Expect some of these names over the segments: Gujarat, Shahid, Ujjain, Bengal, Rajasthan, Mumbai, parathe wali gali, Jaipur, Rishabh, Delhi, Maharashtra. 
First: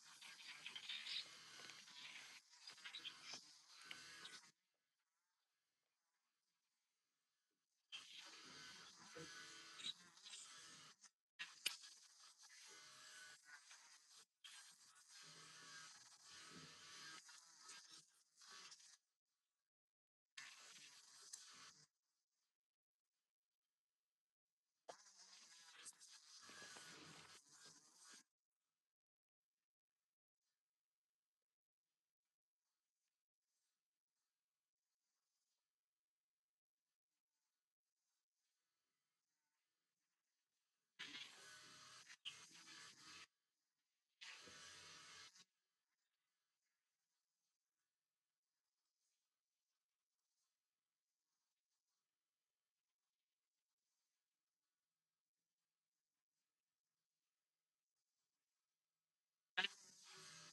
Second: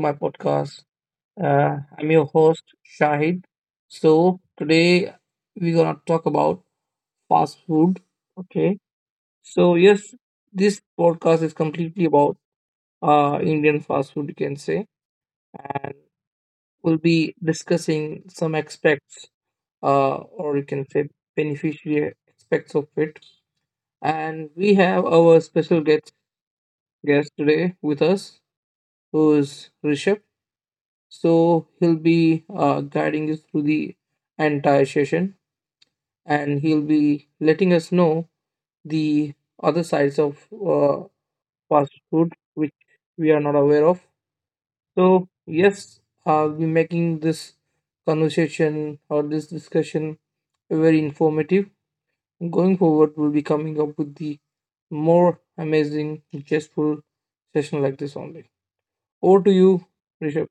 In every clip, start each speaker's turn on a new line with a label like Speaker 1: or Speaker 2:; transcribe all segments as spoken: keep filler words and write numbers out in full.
Speaker 1: my podcast. Uh, I'm your host, Shahid. So, today we're gonna talk about fast food. Okay. So, yes, this podcast is completely about uh, Indian fast food, you can say. We'll be discussing some aspects, uh, or you can say beneficiary aspects of it. And we have our special guest, guest today with us, who is Rishabh. So he'll be uh, guiding us through the entire session, and he'll be letting us know the other sides of uh, fast food, which we are not aware of. So, yes, I'll be making this conversation or this discussion very informative. Going forward, we'll be coming up with the more amazing, zestful session like this only. Over to you, Rishabh.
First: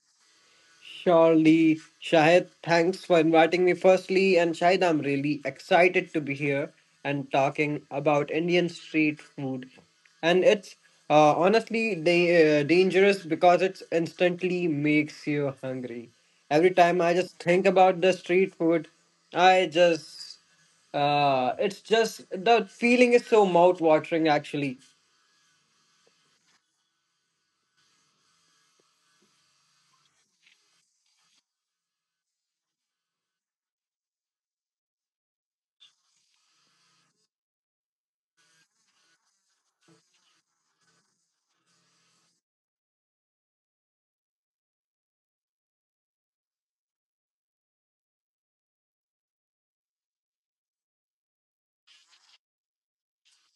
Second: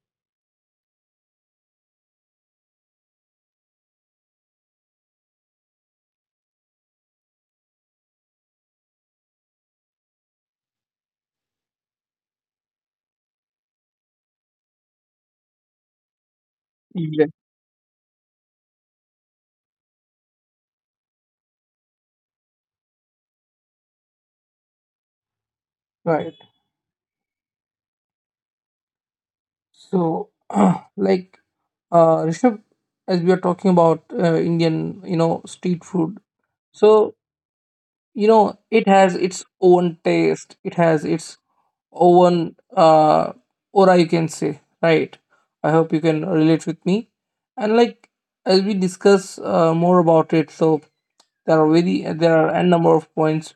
Speaker 2: Surely, Shahid, thanks for inviting me firstly. And Shahid, I'm really excited to be here and talking about Indian street food. And it's uh, honestly da- uh, dangerous because it instantly makes you hungry. Every time I
Speaker 1: Yeah.
Speaker 2: just think about the street food, I just, uh, it's just, the feeling is so mouth watering actually.
Speaker 1: Right. So, like, uh, Rishabh, as we are talking about uh, Indian, you know, street food. So, you know, it has its own taste. It has its own uh, aura, you can say, right? I hope you can relate with me. And like, as we discuss uh, more about it, so there are very there are a number of points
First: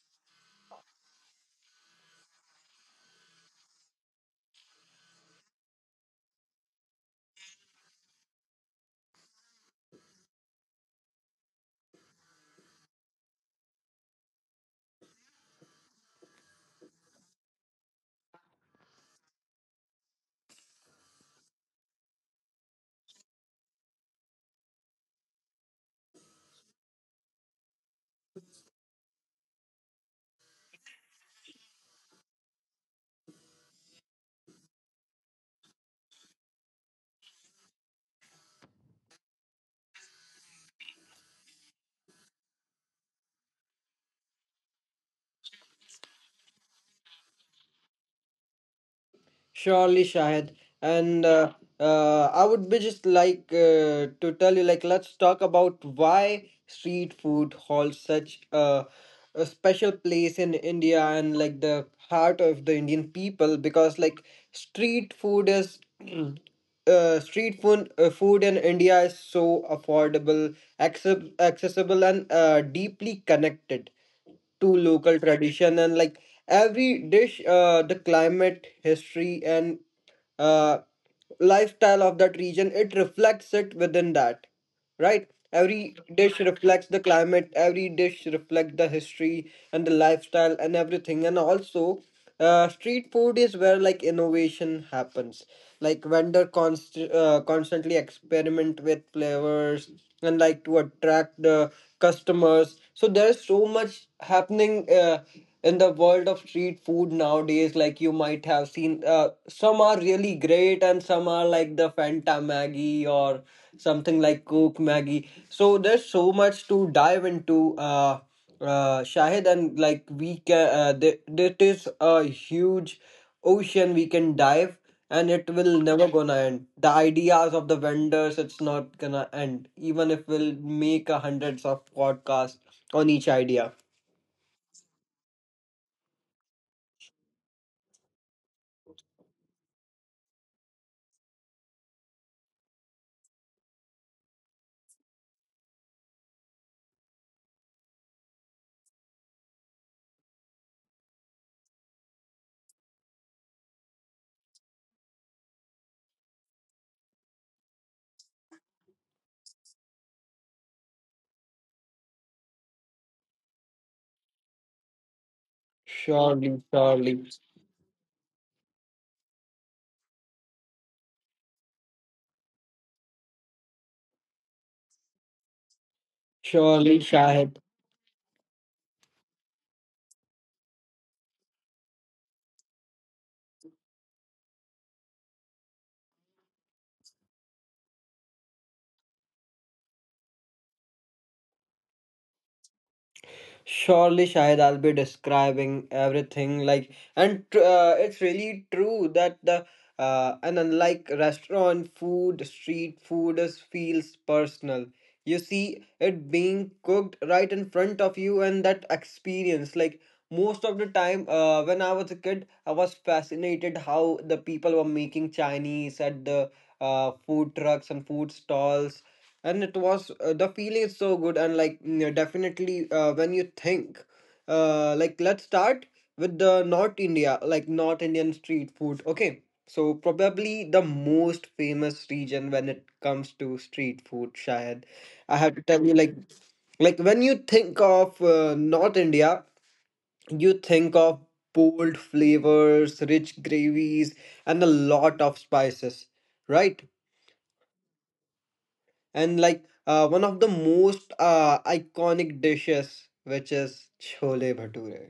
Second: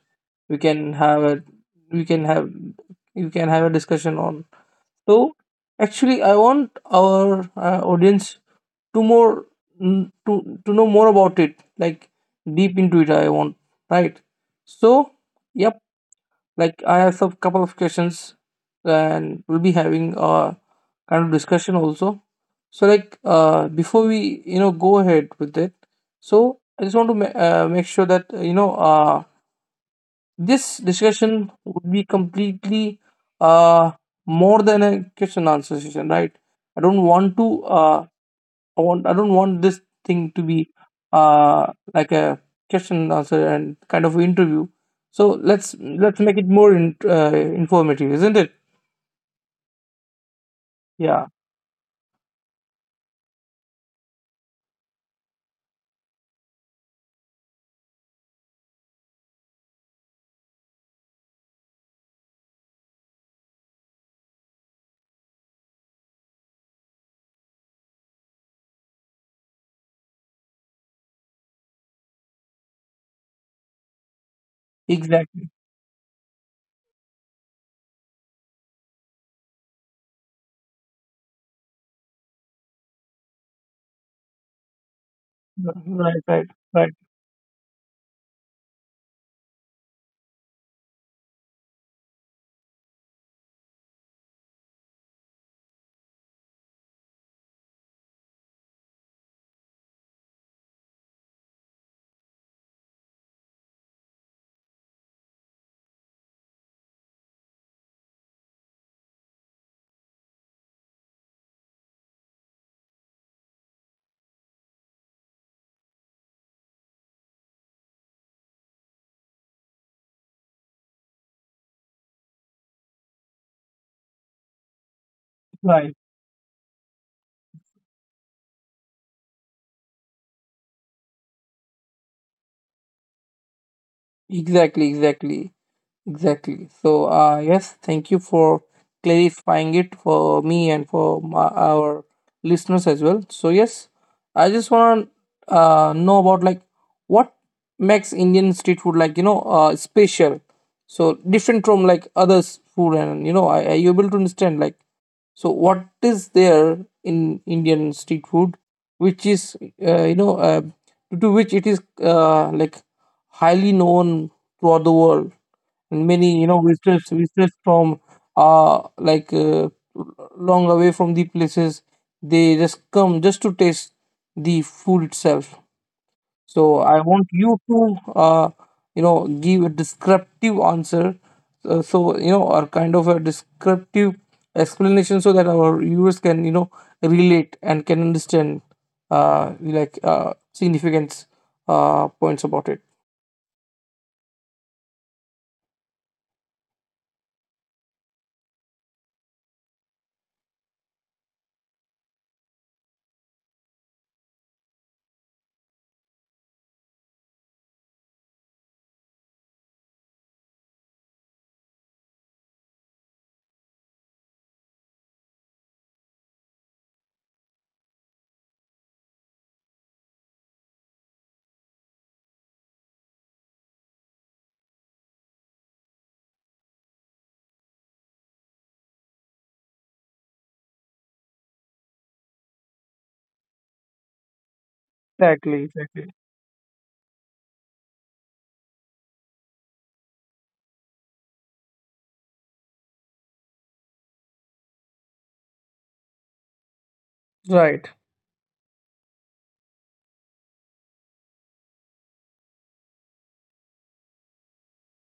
Speaker 1: we can have a we can have you can have a discussion on. So actually, I want our uh, audience to more mm, to to know more about it, like deep into it. I want Right. So yep, like I have some couple of questions, and we'll be having a kind of discussion also. So like uh, before we you know go ahead with it, so I just want to ma- uh, make sure that uh, you know uh, this discussion would be completely uh, more than a question answer session, right? I don't want to. Uh, I want. I don't want this thing to be uh, like a question answer and kind of interview. So let's let's make it more in, uh, informative, isn't it?
Speaker 2: Surely, Shahid. And
Speaker 1: Yeah,
Speaker 2: uh, uh, I would be just like uh, to tell you, like, let's talk about why street food holds such a, a special place in India and like the heart of the Indian people because, like, street food is. Uh, street food, uh, food in India is so affordable, access, accessible, and uh, deeply connected to local
Speaker 1: exactly.
Speaker 2: tradition, and like every dish, uh, the climate, history and uh, lifestyle of that region, it reflects it within that, right? Every
Speaker 1: Right,
Speaker 2: dish
Speaker 1: right,
Speaker 2: reflects
Speaker 1: right,
Speaker 2: the climate, every dish reflects the history and the lifestyle and everything. And also uh, street food is where like innovation happens, like vendor const- uh, constantly experiment with flavors and like to attract the customers. So there's so much happening uh, in the world of street food nowadays. Like you might have seen, uh, some are really great and some are like the fanta maggie or something like coke maggie. So there's so much to dive into, uh, uh, Shahid. And like we can, uh, th- it is a huge ocean we can dive, and it will
Speaker 1: right.
Speaker 2: never gonna end. The ideas of the vendors, it's not gonna end, even if we'll make a hundreds of podcasts on each idea.
Speaker 1: Exactly, exactly. Exactly. So, uh, yes, thank you for clarifying it for me and for my, our listeners as well. So, yes, I just want to uh, know about like what makes Indian street food, like, you know uh, special. So different from like others food, and you know, I are you able to understand, like, so what is there in Indian street food, which is uh, you know uh, to which it is uh, like highly known throughout the world. And many, you
Speaker 2: Surely,
Speaker 1: know, visitors,
Speaker 2: surely,
Speaker 1: visitors from uh like uh, long away from the places, they just come just to taste the food itself. So I
Speaker 2: Surely,
Speaker 1: want
Speaker 2: Shahid.
Speaker 1: you to uh you know give a descriptive answer, uh, so you know, or kind of a descriptive explanation so that our viewers can you know relate and can understand uh like uh significant uh points about it.
Speaker 2: Surely, Shahid, I'll be describing everything. Like, and tr- uh, it's really true that the uh, and unlike restaurant food, street food is feels personal. You see it being cooked right in front of you, and that experience. Like most of the time, uh, when I was a kid, I was fascinated how the people were making Chinese at the uh, food trucks and food stalls, and it was, uh, the feeling is so good. And like mm, definitely, uh, when you think, uh, like, let's start with the North India, like North Indian street food. Okay, so probably the most famous region when it comes to street food, Shahid. I have to
Speaker 1: Exactly,
Speaker 2: tell you,
Speaker 1: exactly.
Speaker 2: like like when you think of uh, North India, you think of bold flavors, rich gravies, and a lot of spices, right?
Speaker 1: Right,
Speaker 2: And like, uh, one of the most uh, iconic dishes, which is chole bhature,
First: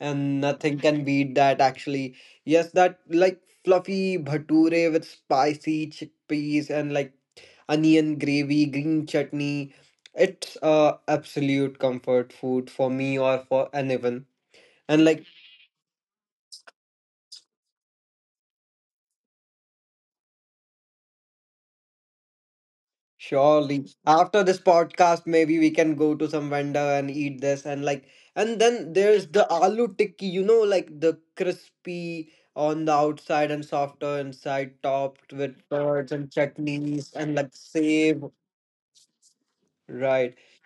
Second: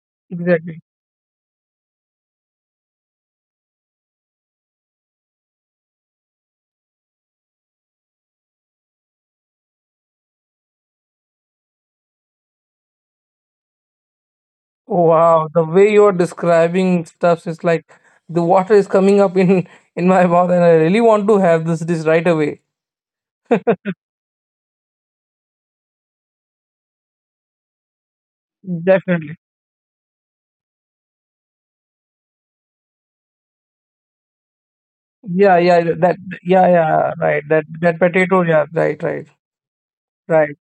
Speaker 2: and nothing
Speaker 1: exactly.
Speaker 2: can beat that actually. Yes, that, like fluffy bhature with spicy chickpeas and like onion gravy, green chutney. It's uh, absolute comfort food for me or for anyone. And like
Speaker 1: Wow, the way you're describing stuff is like the water is coming up in in my mouth, and I really want to have this dish right away.
Speaker 2: surely. After this podcast, maybe we can go to some vendor and eat this. And like, and then there's
Speaker 1: Definitely.
Speaker 2: the aloo tikki, you know, like the crispy on the outside and softer inside, topped with
Speaker 1: Yeah, yeah,
Speaker 2: curds
Speaker 1: that,
Speaker 2: and
Speaker 1: yeah,
Speaker 2: chutneys
Speaker 1: yeah,
Speaker 2: and
Speaker 1: right.
Speaker 2: like
Speaker 1: That that
Speaker 2: save.
Speaker 1: potato, yeah, right, right,
Speaker 2: Right.
Speaker 1: right,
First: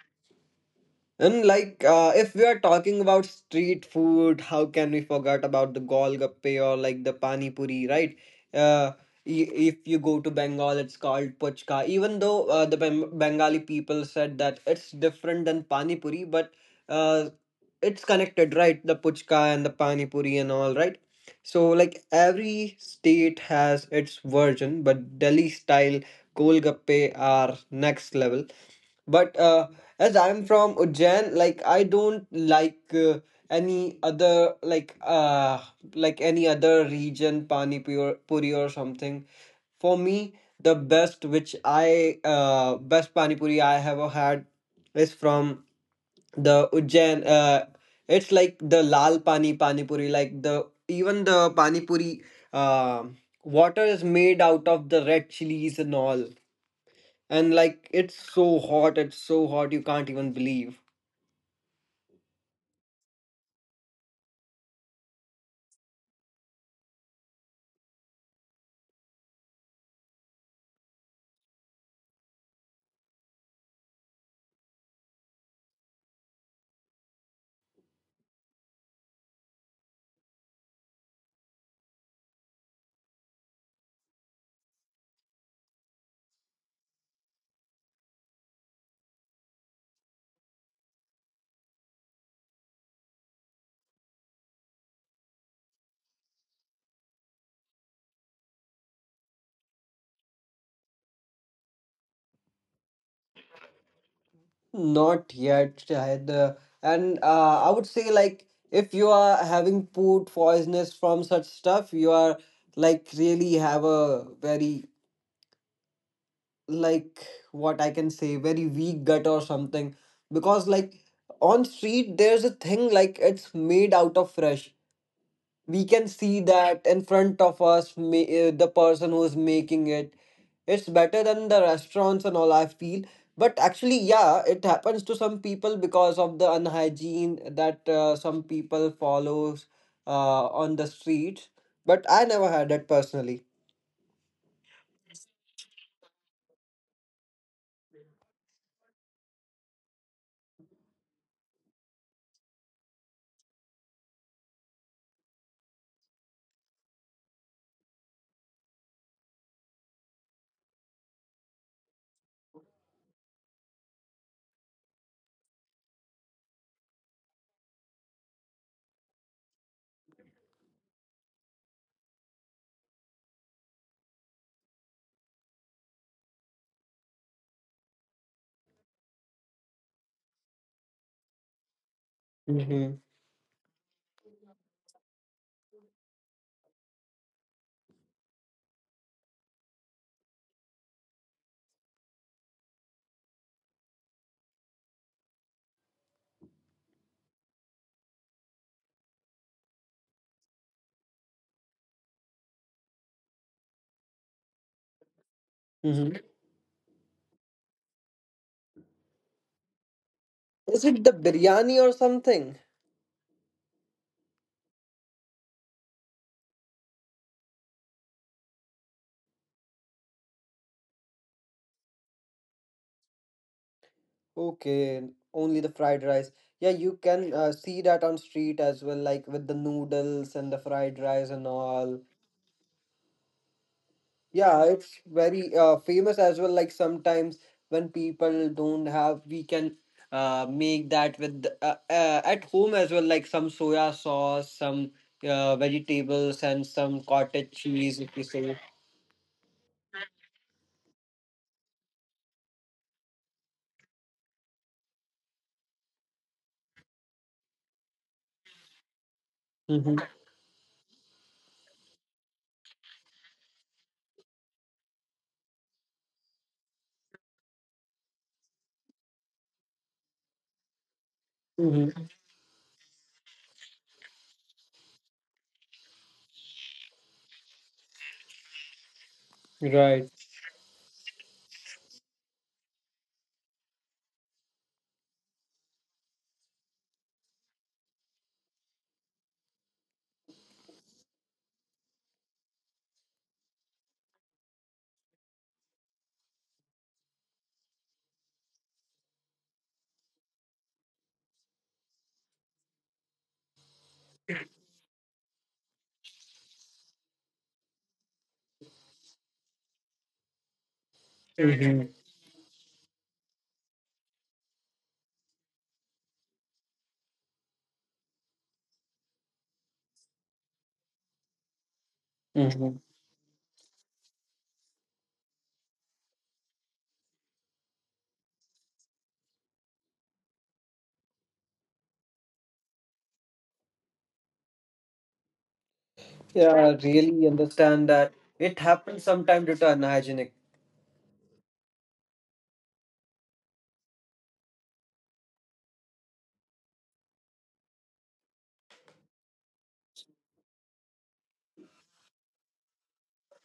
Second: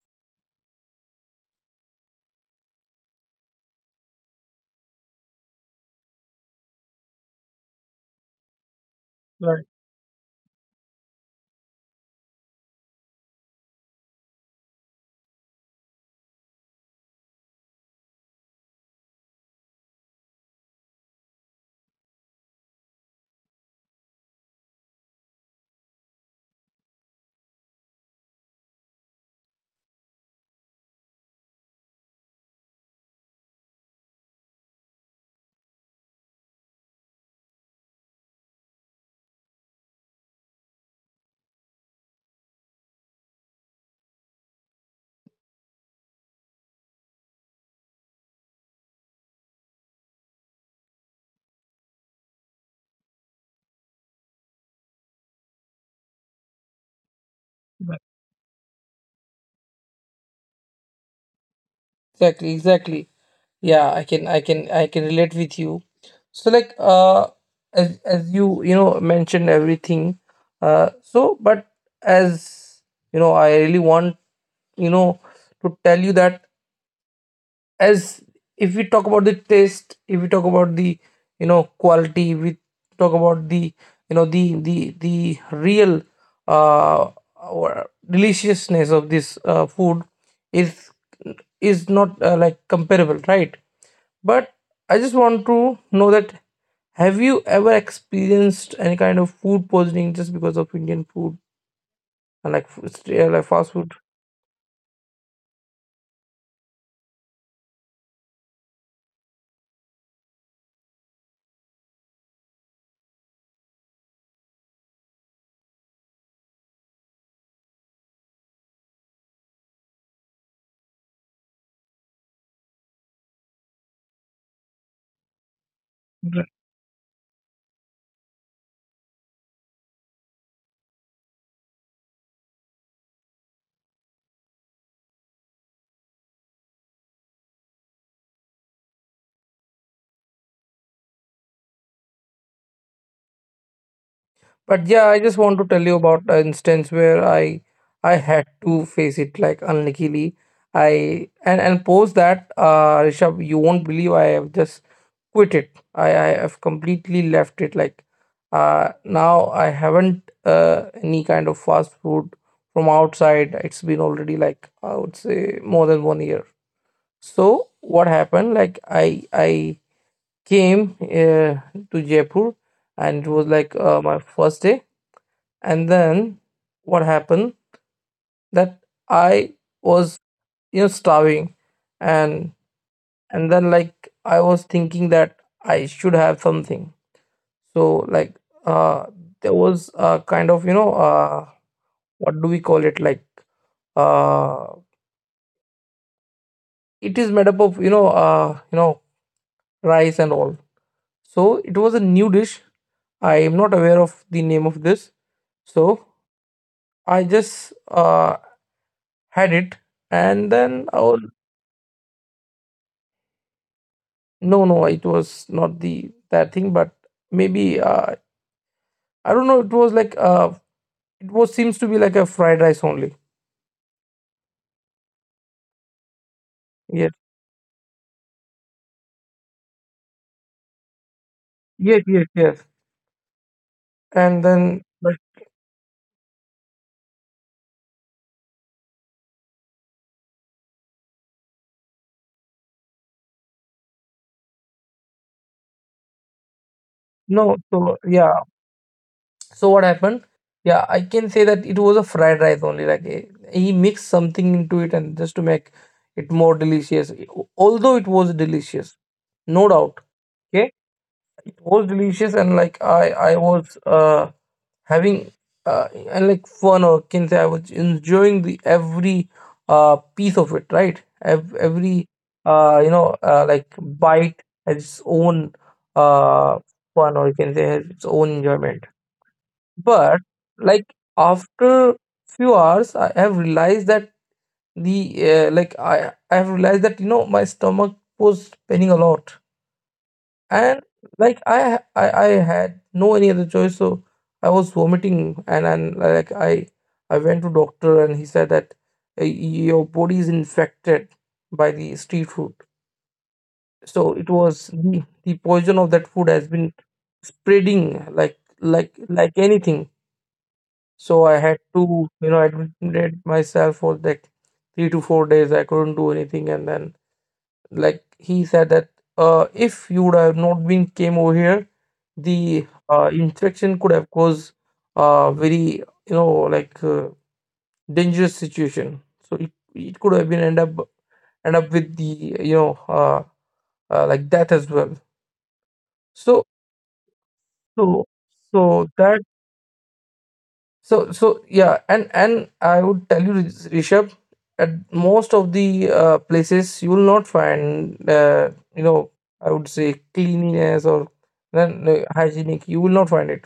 Speaker 2: And like, uh, if we are talking about street food, how can we forget about the golgappe or like the pani puri, right? Uh, i-
Speaker 1: right,
Speaker 2: if you go to Bengal, it's called puchka. Even though uh, the Beng- Bengali people said that it's different than pani puri, but uh, it's connected, right? The puchka and the pani puri and all, right? So like every state has its version, but Delhi style golgappe are next level. But uh, as I'm from Ujjain, like I don't like uh, any other like uh like any other region pani puri puri or something. For me, the best which I uh best pani puri I ever had is from the Ujjain. Uh, it's like the lal pani pani puri. Like the even the pani puri uh, water is made out of the red chilies and all, and like
Speaker 1: right.
Speaker 2: it's so hot, it's so hot you can't even believe.
Speaker 1: Exactly, exactly. Yeah, I can, I can, I can relate with you. So like, uh, as as you you know mentioned everything, uh, so but as you know, I really want you know to tell you that, as if we talk about the taste, if we talk about the, you know quality, if we talk about the, you know the the the real uh or deliciousness of this uh, food is is not uh, like comparable, right? But I just want to know that, have you ever experienced any kind of food poisoning just because of Indian food and like f- stray- like fast food?
Speaker 2: Not yet, Shahid. Uh, and uh, I would say like, if you are having food poisonous from such stuff, you are like really have a very, like, what I can say, very weak gut or something, because like, on street there's a thing, like it's made out of fresh, we can see that in front of us. Ma- uh, the person who's making it, it's better than the restaurants and all, I feel. But actually, yeah, it happens to some people because of the unhygiene that uh, some people follows uh, on the streets, but I never had it personally.
Speaker 1: But yeah, I just want to tell you about an instance where I I had to face it, like, unluckily. I and and post that, uh Rishabh, you won't believe, I have just quit it. I I have completely left it. Like uh now I haven't uh any kind of fast food from outside. It's been already, like, I would say more than one year. So what happened? Like I I came uh, to Jaipur, and it was like uh, my first day, and then what happened that I was you know starving, and
Speaker 2: hmm
Speaker 1: and then like I was thinking that I should have something. So like uh there was a kind of, you know uh what do we call it, like, uh it is made up of, you know uh you know rice and all. So it was a new dish, I am not aware of the name of this. So
Speaker 2: hmm
Speaker 1: I just uh had it, and
Speaker 2: Is
Speaker 1: then I
Speaker 2: it the
Speaker 1: was...
Speaker 2: biryani or something?
Speaker 1: No, no, it was not the that thing, but maybe, uh, I don't know. It was like, uh, it was seems to be like a fried rice only.
Speaker 2: Okay, only the fried rice. Yeah, you
Speaker 1: Yes,
Speaker 2: can uh, see that on street as well, like with the noodles and the fried rice and all.
Speaker 1: yes, yes, yes. And
Speaker 2: Yeah,
Speaker 1: then,
Speaker 2: it's
Speaker 1: but
Speaker 2: very uh, famous as well. Like sometimes when people don't have, we can uh, make that with uh, uh, at home as well. Like some soya sauce, some uh, vegetables, and some cottage
Speaker 1: no, so
Speaker 2: cheese, if you
Speaker 1: yeah.
Speaker 2: say.
Speaker 1: So what happened? Yeah, I can say that it was a fried rice only. Like, eh, he mixed something into it, and just to make it more delicious. Eh, al- Although it was delicious, no doubt.
Speaker 2: Mm-hmm.
Speaker 1: Okay, it was delicious, and like I, I was uh having uh, and like fun, or can say I was enjoying the every uh piece of it, right? Ev-
Speaker 2: Mm-hmm.
Speaker 1: Every uh you know uh, like bite has its own uh fun, or you can say has its own enjoyment.
Speaker 2: Right.
Speaker 1: But like after few hours, I have realized that the uh, like I I have realized that, you know my stomach was spinning a lot, and like I, ha- I I had no any other choice, so I was vomiting, and and like i i went to doctor, and he said that, uh, your body is infected by the street food. So it was the, the poison of that food has been spreading like like like anything. So I had
Speaker 2: Mm-hmm.
Speaker 1: to, you know admit myself for like three to four days. I couldn't do anything, and then like he said that, uh, if you would have not been came over here, the
Speaker 2: Mm-hmm.
Speaker 1: uh, infection could have caused a very, you know like, uh, dangerous situation. So it, it could have been end up end up with the, you know uh, uh, like, death as well. So
Speaker 2: Yeah, I really understand
Speaker 1: so
Speaker 2: that. It
Speaker 1: so
Speaker 2: happens
Speaker 1: that
Speaker 2: sometimes due to unhygienic.
Speaker 1: So so Yeah, and and I would tell you, Riz- Rishabh, at most of the uh, places you will not find, uh, you know, I would say, cleanliness or then, uh, hygienic. You will not find it,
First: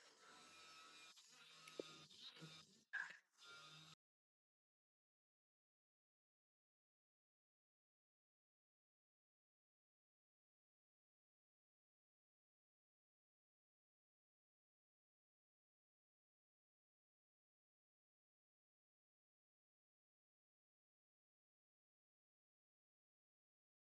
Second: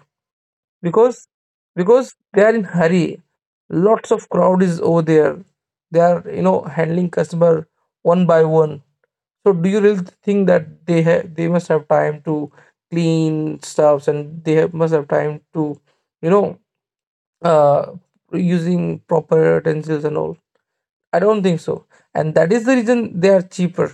Speaker 1: because because they are in hurry. Lots of crowd is over there. They are, you know handling customer one by one. So do you really think that they have they must have time to clean stuffs, and they have, must have time to, you know uh, using proper utensils and all? I don't think so. And that is the reason they are cheaper.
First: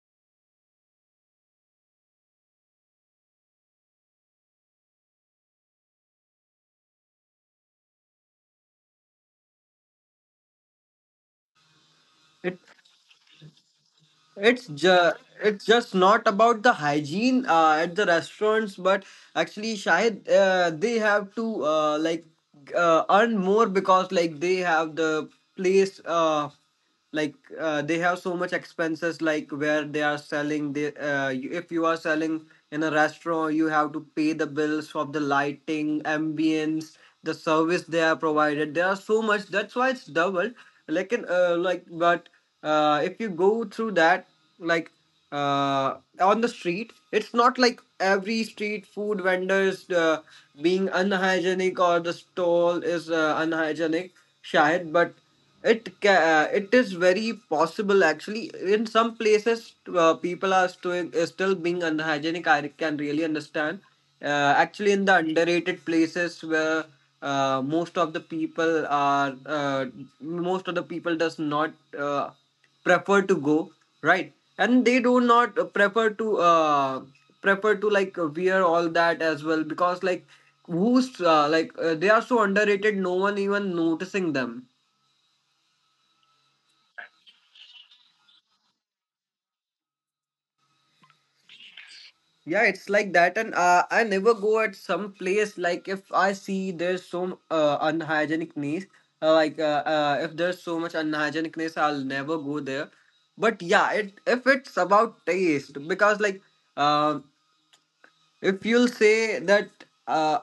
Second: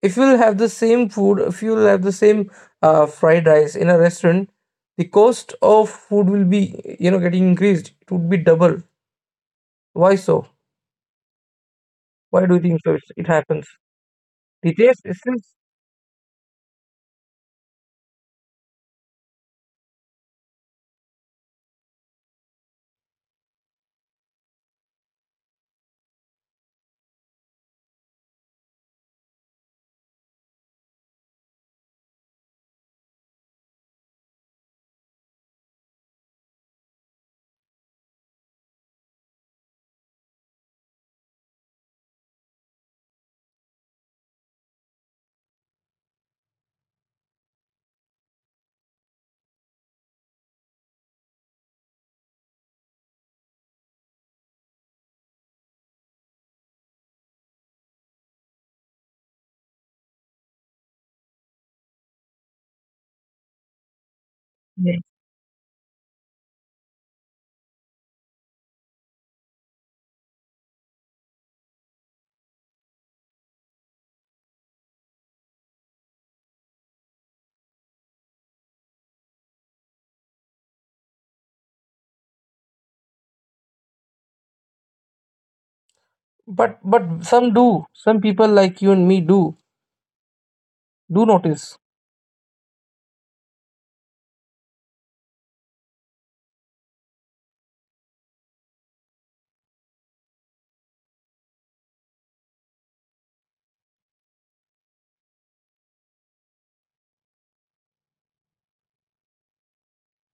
Speaker 1: If you'll have the same food, if you'll have the same uh, fried rice in a restaurant, the cost of food will be, you know, getting increased. It would be double. Why so? Why do
Speaker 2: It
Speaker 1: you think so? It's, it happens.
Speaker 2: it's
Speaker 1: The taste
Speaker 2: ju-
Speaker 1: is
Speaker 2: it's just not about the hygiene uh, at the restaurants, but actually, Shahid, uh, they have to, uh, like uh, earn more because like they have the place, uh, like uh, they have so much expenses, like where they are selling the, uh, you- if you are selling in a restaurant, you have to pay the bills for the lighting, ambience, the service they are provided. There are so much, that's why it's doubled. Like in uh, like, but uh, if you go through that, like, uh, on the street, it's not like every street food vendors uh, being unhygienic or the stall is uh, unhygienic, shayad. But it ca- uh, it is very possible, actually. In some places, uh, people are still, still being unhygienic, I can really understand. Uh, actually,
Speaker 1: Yeah.
Speaker 2: in the underrated places where, uh, most of the people are uh, most of the people does not uh, prefer to go, right? And they do not uh, prefer to uh, prefer to, like, uh, wear all that as well, because like, who's, uh, like uh, they are so underrated, no one even noticing them.
Speaker 1: but but some do. Some people like you and me do do notice.
Speaker 2: Yeah, it's like that. And uh, I never go at some place. Like if I see there's so uh, unhygienicness, uh, like uh, uh, if there's so much unhygienicness, I'll never go there. But yeah, it, if it's about taste, because like um if you'll say that, uh,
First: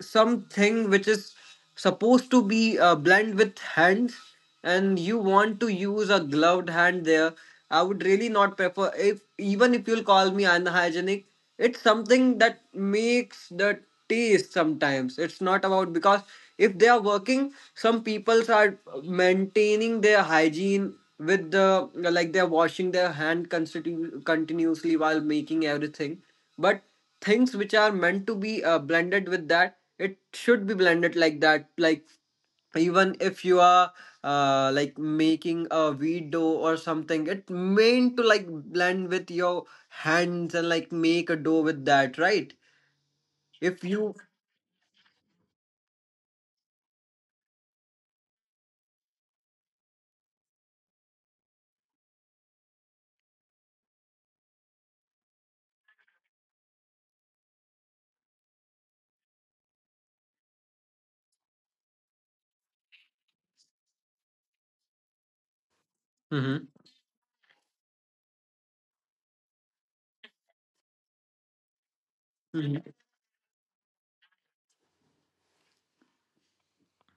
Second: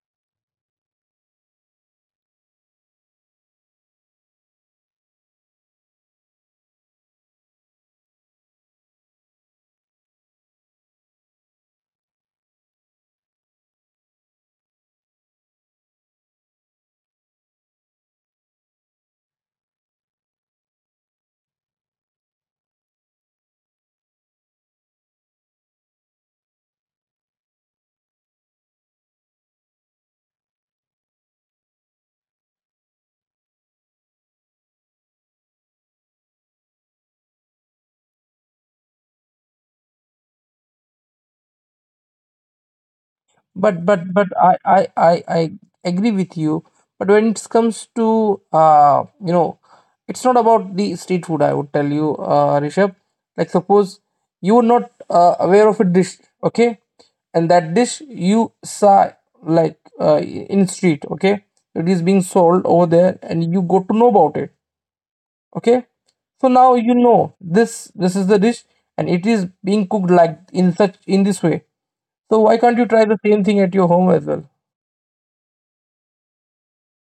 Speaker 2: something which is supposed to be uh, blend with hands, and you want to use a gloved hand there, I would really not prefer. If even if you'll call me unhygienic, it's something that makes the taste sometimes. It's not about, because if they are working, some peoples are maintaining their hygiene with the, like, they're washing their hand constitu- continuously while making everything. But things which are meant to be uh, blended with that, it should be blended like that. Like, even if you are, uh, like making a wheat dough or something, it meant to like blend with your hands and like make a dough with that, right? if
Speaker 1: But but
Speaker 2: you
Speaker 1: but I I I, I agree with you. But when it comes to, uh you know, it's not about the street food. I would tell you, uh, Rishabh. Like suppose you were not uh, aware of a dish, okay, and that dish you saw, like, uh, in street, okay, it is being sold over there, and you got to know about it. Okay, so
Speaker 2: Mhm.
Speaker 1: now you know, this this is the dish, and it is being cooked like in such in this way. So why can't you try the same thing at your home as well?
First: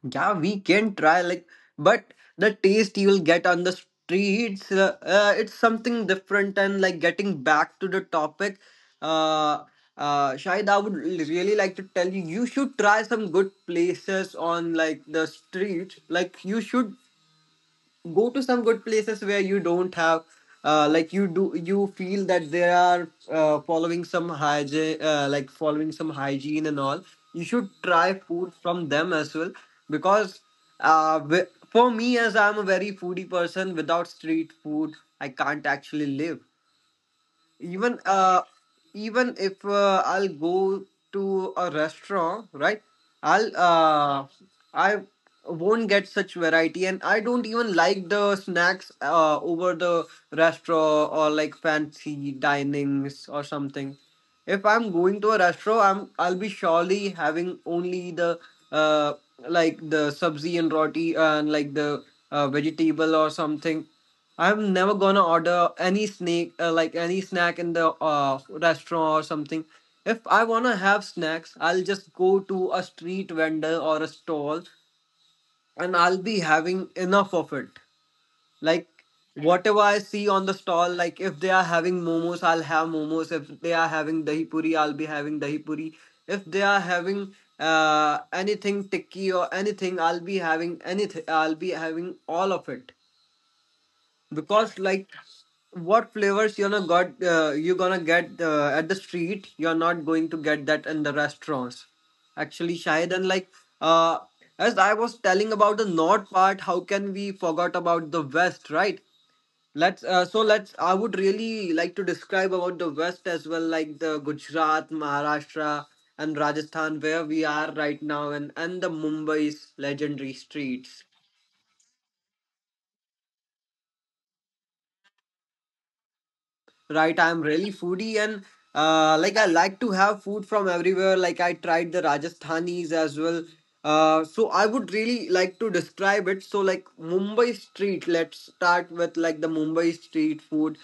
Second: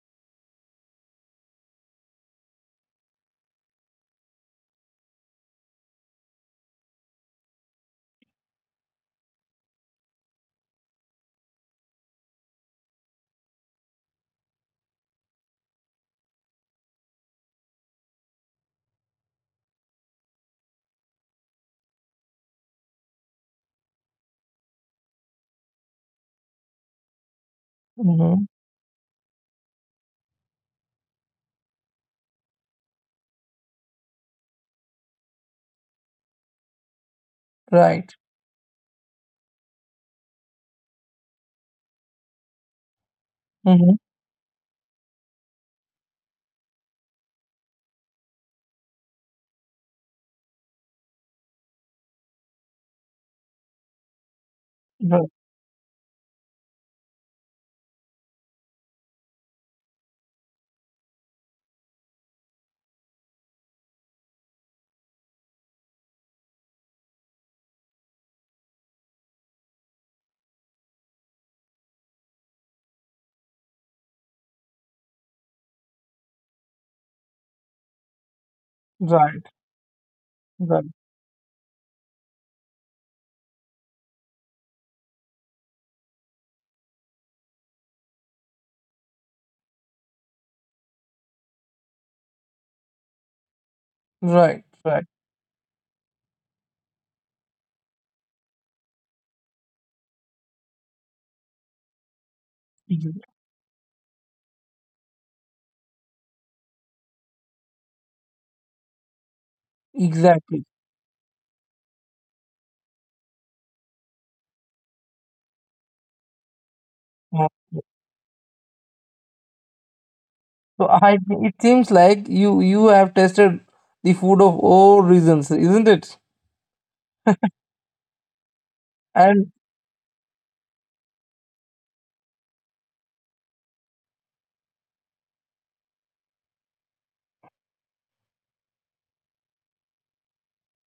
Speaker 2: Yeah, we can try, like, but the taste you will get on the streets, uh, uh, it's something different. And like, getting back to the topic, uh, uh, Shahid, I would really like to tell you, you should try some good places on like the streets. Like, you should go to some good places where you don't have, uh, like you do you feel that they are uh, following some hygiene uh, like following some hygiene and all. You should try
Speaker 1: Mm-hmm.
Speaker 2: food from them as well, because uh, wi- for me, as I'm a very foodie person, without street food I can't actually live. Even
Speaker 1: Right.
Speaker 2: uh even if uh, I'll go to a restaurant, right, i'll
Speaker 1: Hmm.
Speaker 2: uh I won't get such variety. And I don't even like the snacks uh over the restaurant or like fancy dinings or something. If I'm going to a restaurant, i'm I'll be surely having only the uh like the sabzi and roti and like the uh, vegetable or something. I'm never gonna order any snake, uh, like any snack in the uh, restaurant or something. If I wanna have snacks, I'll just go to a street vendor or a stall, and I'll be having enough of it. Like
Speaker 1: Right,
Speaker 2: whatever I see on the
Speaker 1: right, right,
Speaker 2: stall, like if they are having momos, I'll have momos. If they are having dahi puri, I'll be having dahi puri. If they are having uh anything tikki or anything, I'll be having anything. I'll be having all of it
Speaker 1: right,
Speaker 2: because
Speaker 1: right.
Speaker 2: like what flavors you're not got uh, you're gonna get uh, at the street, you're not going to get that in the restaurants actually, Shahid.
Speaker 1: Exactly.
Speaker 2: And like uh, as I was telling about the north part, how can we forgot about the west, right? let's uh, so
Speaker 1: Exactly.
Speaker 2: let's I would really like to describe about the west as well, like the Gujarat, Maharashtra, and Rajasthan, where
Speaker 1: Uh,
Speaker 2: we are right now, and and the Mumbai's legendary
Speaker 1: so
Speaker 2: streets.
Speaker 1: I it seems like you you have tested the food of all reasons, isn't it?
Speaker 2: Right, I'm really foodie, and uh, like I
Speaker 1: And
Speaker 2: like to have food from everywhere. Like I tried the Rajasthanis as well. Uh, so I would really like to describe it. So like mumbai street let's start with like the Mumbai street food.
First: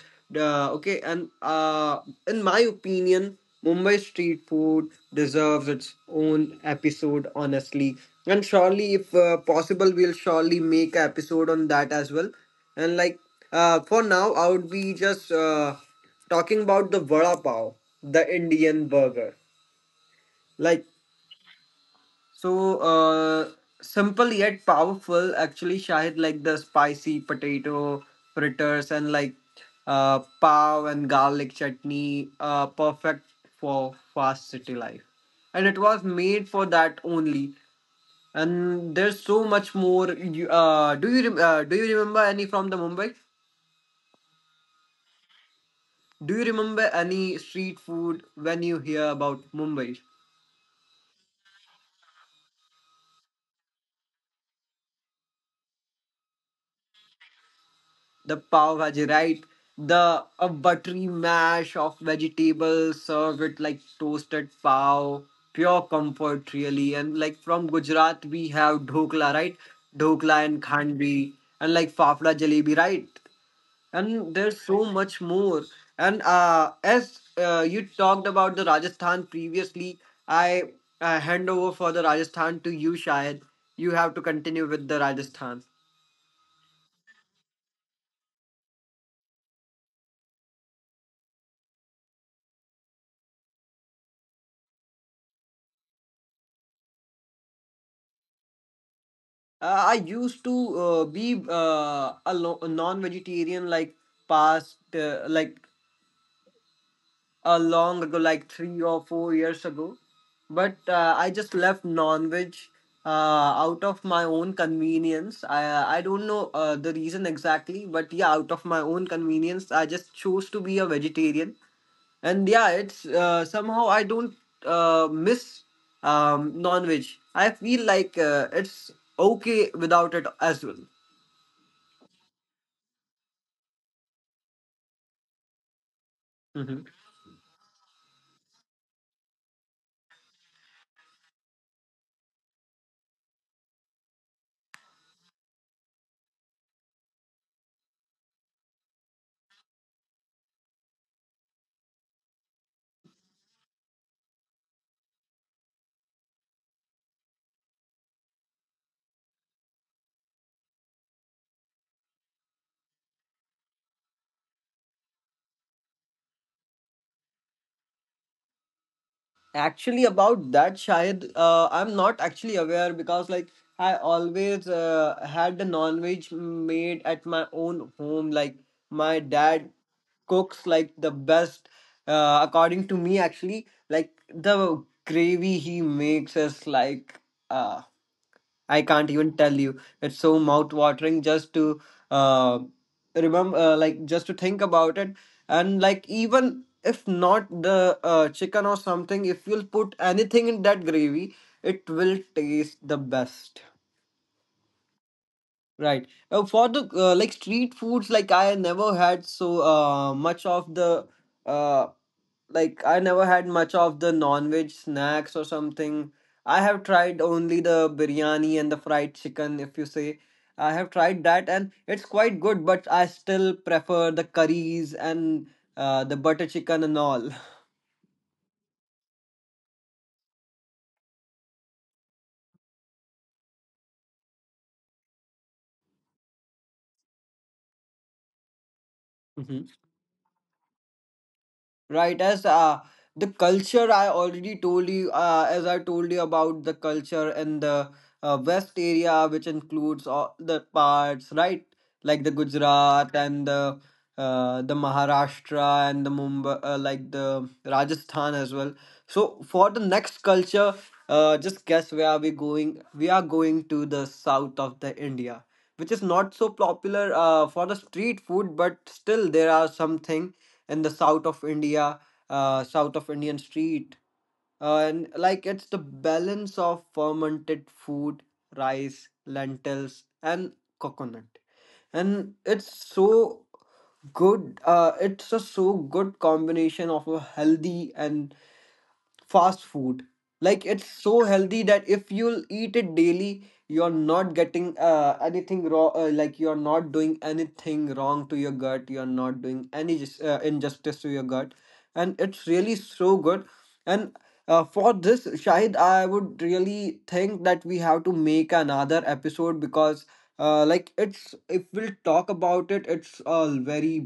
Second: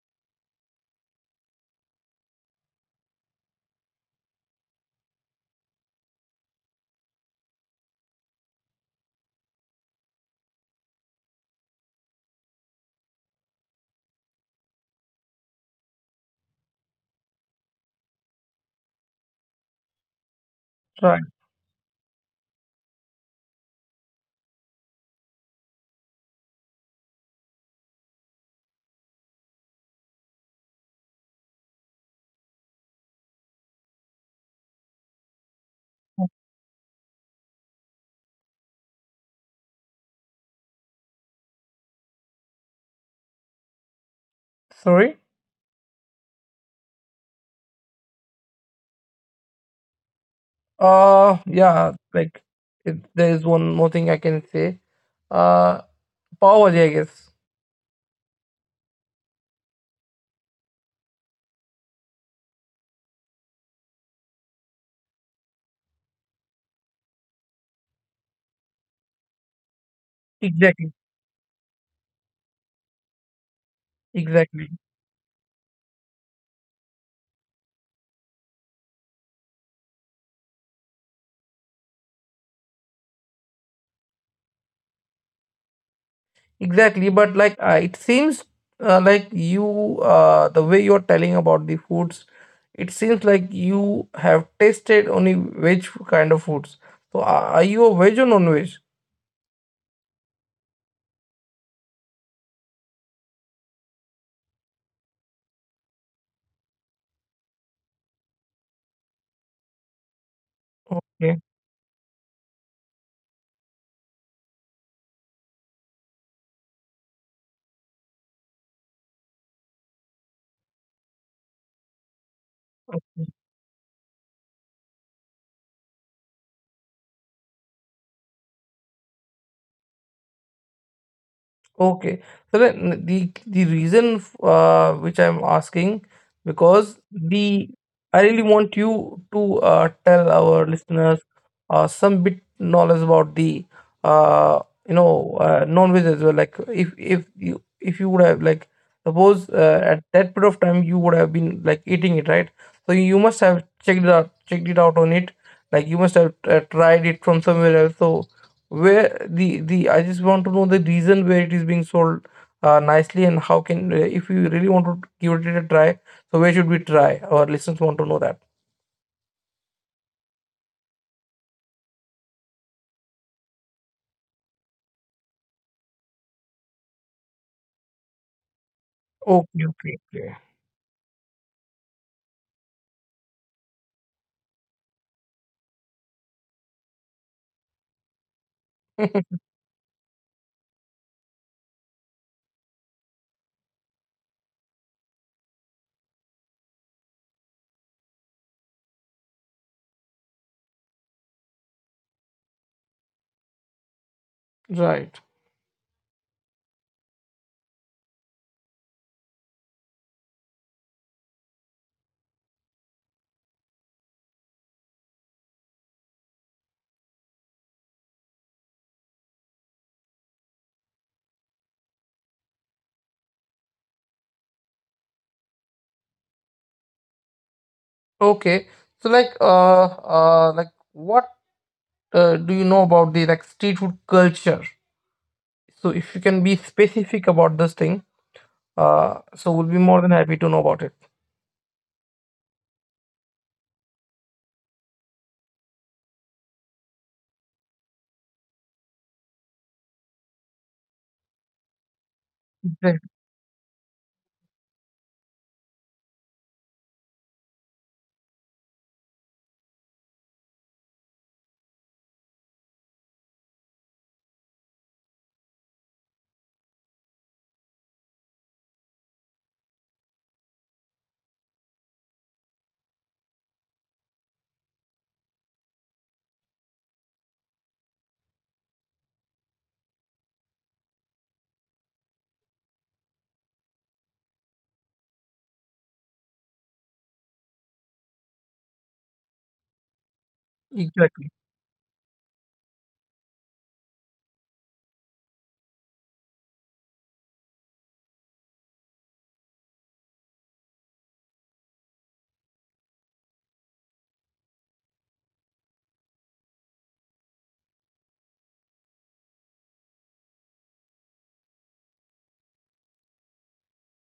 Speaker 2: Uh, okay and uh, in my opinion, Mumbai street food deserves its own episode, honestly. And surely if uh, possible, we'll surely make an episode on that as well. And like uh, for now, I would be just uh, talking about the vada pav, the Indian burger. Like
Speaker 1: right.
Speaker 2: so, uh, Simple yet powerful. Actually, Shahid, like the spicy potato fritters and like uh, pav and garlic chutney, uh, perfect for fast city life. And it was made for that only. And there's so much more. You, uh, do you rem- uh, do you remember any from the Mumbai?
Speaker 1: Sorry.
Speaker 2: Do you remember any street food when you hear about Mumbai?
Speaker 1: Uh yeah, like, it, there is one more thing I can say. uh Power, I guess.
Speaker 2: The pav bhaji, right? The a buttery mash of vegetables served with like toasted pav, pure comfort really. And like from Gujarat we have dhokla, right? Dhokla and
Speaker 1: Exactly,
Speaker 2: khandvi, and like fafda jalebi, right? And there's
Speaker 1: exactly,
Speaker 2: so much more. And uh, as uh, you talked about the Rajasthan previously. I uh, hand over for the Rajasthan to you, Shahid. You have to continue with the Rajasthan.
Speaker 1: exactly. But like, uh, it seems, uh, like, you, uh, the way you're telling about the foods, it seems like you have tasted only veg kind of foods. So, are are you a veg or non-veg?
Speaker 2: Uh, i used to uh, be uh, a lo- a non-vegetarian, like past uh, like a long ago, like three or four years ago. But uh, I
Speaker 1: Okay.
Speaker 2: just left non-veg uh, out of my own convenience. I I don't know uh, the reason exactly, but yeah, out of my own convenience, I just chose to be a vegetarian. And yeah, it's uh, somehow I don't uh, miss um, non-veg. I feel like uh, it's okay without it as well.
Speaker 1: Okay. So then the the reason, f- uh, which I'm asking,
Speaker 2: Mm-hmm.
Speaker 1: because the I really want you to, uh, tell our listeners, uh, some bit knowledge about the, uh, you know uh, non-veg as well. Like, if if you if you would have, like, suppose, uh, at that period of time you would have been, like, eating it, right? So you must have checked it out checked it out on it. Like you must have uh, tried it from somewhere else. So where the the I just want to know the reason where it is being sold, uh, nicely, and how can, uh, if you really want to give it a try, so where should we try? Our listeners want to know that.
Speaker 2: Actually, about that, Shahid, uh, I'm not actually aware because, like, I always uh, had the non-veg made at my own home. Like, my
Speaker 1: Okay,
Speaker 2: dad
Speaker 1: okay,
Speaker 2: cooks like the best, uh, according to me, actually. Like, the gravy he makes is like, uh, I can't
Speaker 1: okay.
Speaker 2: even tell you. It's so mouth-watering just to uh, remember, uh, like just to think about it, and like even if not the uh, chicken or something, if you'll put anything in that gravy, it will taste the best.
Speaker 1: Right.
Speaker 2: Right. Uh, for the uh, like street foods, like I never had so uh much of the uh like I never had much of the non-veg snacks or something. I have tried only the biryani and the fried chicken, if you say. I have tried that and it's quite good, but I still prefer the curries and uh, the butter chicken and all.
Speaker 1: Okay. So like, uh uh like what, uh, do you know about the, like, street food culture? So if you can be specific about this thing, uh so we'll be more than happy to know about it.
Speaker 2: Right, as uh, the culture I already told you, uh, as I told you about the culture in the uh, West area, which includes all the parts, right? Like the Gujarat
Speaker 1: Exactly.
Speaker 2: and the uh, the Maharashtra and the Mumbai, uh, like the Rajasthan as well. So for the next culture, uh, just guess where are we going? We are going to the south of the India, which is not so popular uh, for the street food, but still there are something in the south of India, uh, south of Indian street. Uh, and like it's the balance of fermented food, rice, lentils, and coconut. And it's so good. Uh, it's a so good combination of a healthy and fast food, like it's so
Speaker 1: Exactly.
Speaker 2: healthy that if you'll eat it daily, you're not getting uh, anything wrong, uh, like you're not doing anything wrong to your gut. You're not doing any jus- uh, injustice to your gut and it's really so good. And uh, for this, Shahid, I would really think that we have to make another episode because uh, like it's if we'll talk about it, it's a very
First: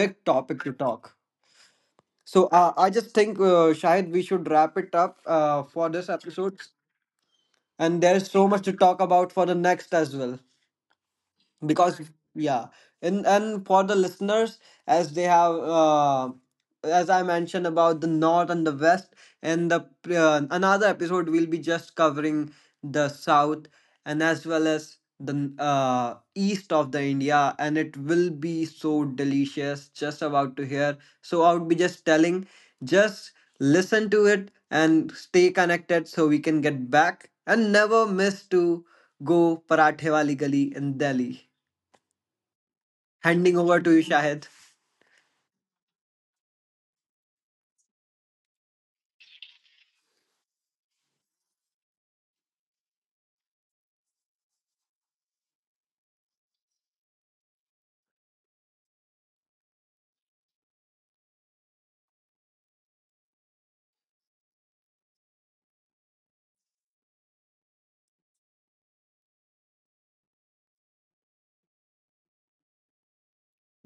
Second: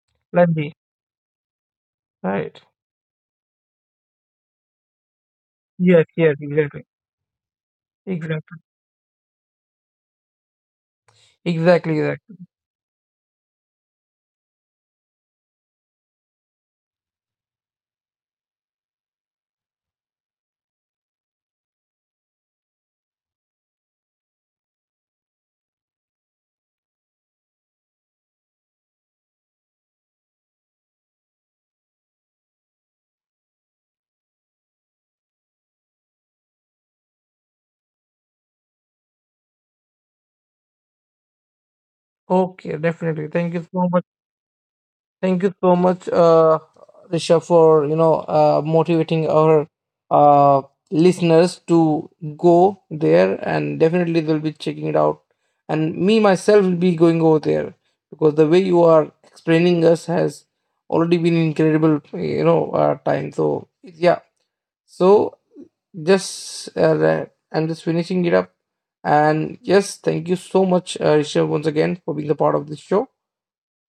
Speaker 2: big topic to
Speaker 1: Let's
Speaker 2: talk. So
Speaker 1: Right.
Speaker 2: uh, I just think, uh, Shahid, we should wrap it up uh, for
Speaker 1: Yes,
Speaker 2: this
Speaker 1: yes,
Speaker 2: episode.
Speaker 1: exactly.
Speaker 2: And there's so
Speaker 1: Exactly.
Speaker 2: much to talk about for the next as well
Speaker 1: Exactly,
Speaker 2: because
Speaker 1: exactly.
Speaker 2: yeah. And and for the listeners, as they have uh, as I mentioned about the north and the west and the uh, another episode will be just covering the south and as well as the uh, east of the India, and it will be so delicious just about to hear. So I would be just telling, just listen to it and stay connected so we can get back and never miss to go parathe wali gali in Delhi.
Speaker 1: Okay, definitely. Thank
Speaker 2: Handing
Speaker 1: you
Speaker 2: over
Speaker 1: so
Speaker 2: to you,
Speaker 1: much.
Speaker 2: Shahid.
Speaker 1: Thank you so much, uh, Risha, for, you know uh, motivating our, uh, listeners to go there, and definitely they'll be checking it out. And me myself will be going over there, because the way you are explaining us has already been incredible, you know, uh, time. So yeah. So just, uh, the- I'm just finishing it up. And yes, thank you so much, uh, Risha, once again for being a part of this show.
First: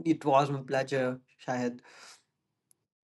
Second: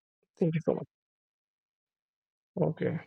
Speaker 2: It was
Speaker 1: Thank you
Speaker 2: my
Speaker 1: so much.
Speaker 2: pleasure, Shahid.
Speaker 1: Okay.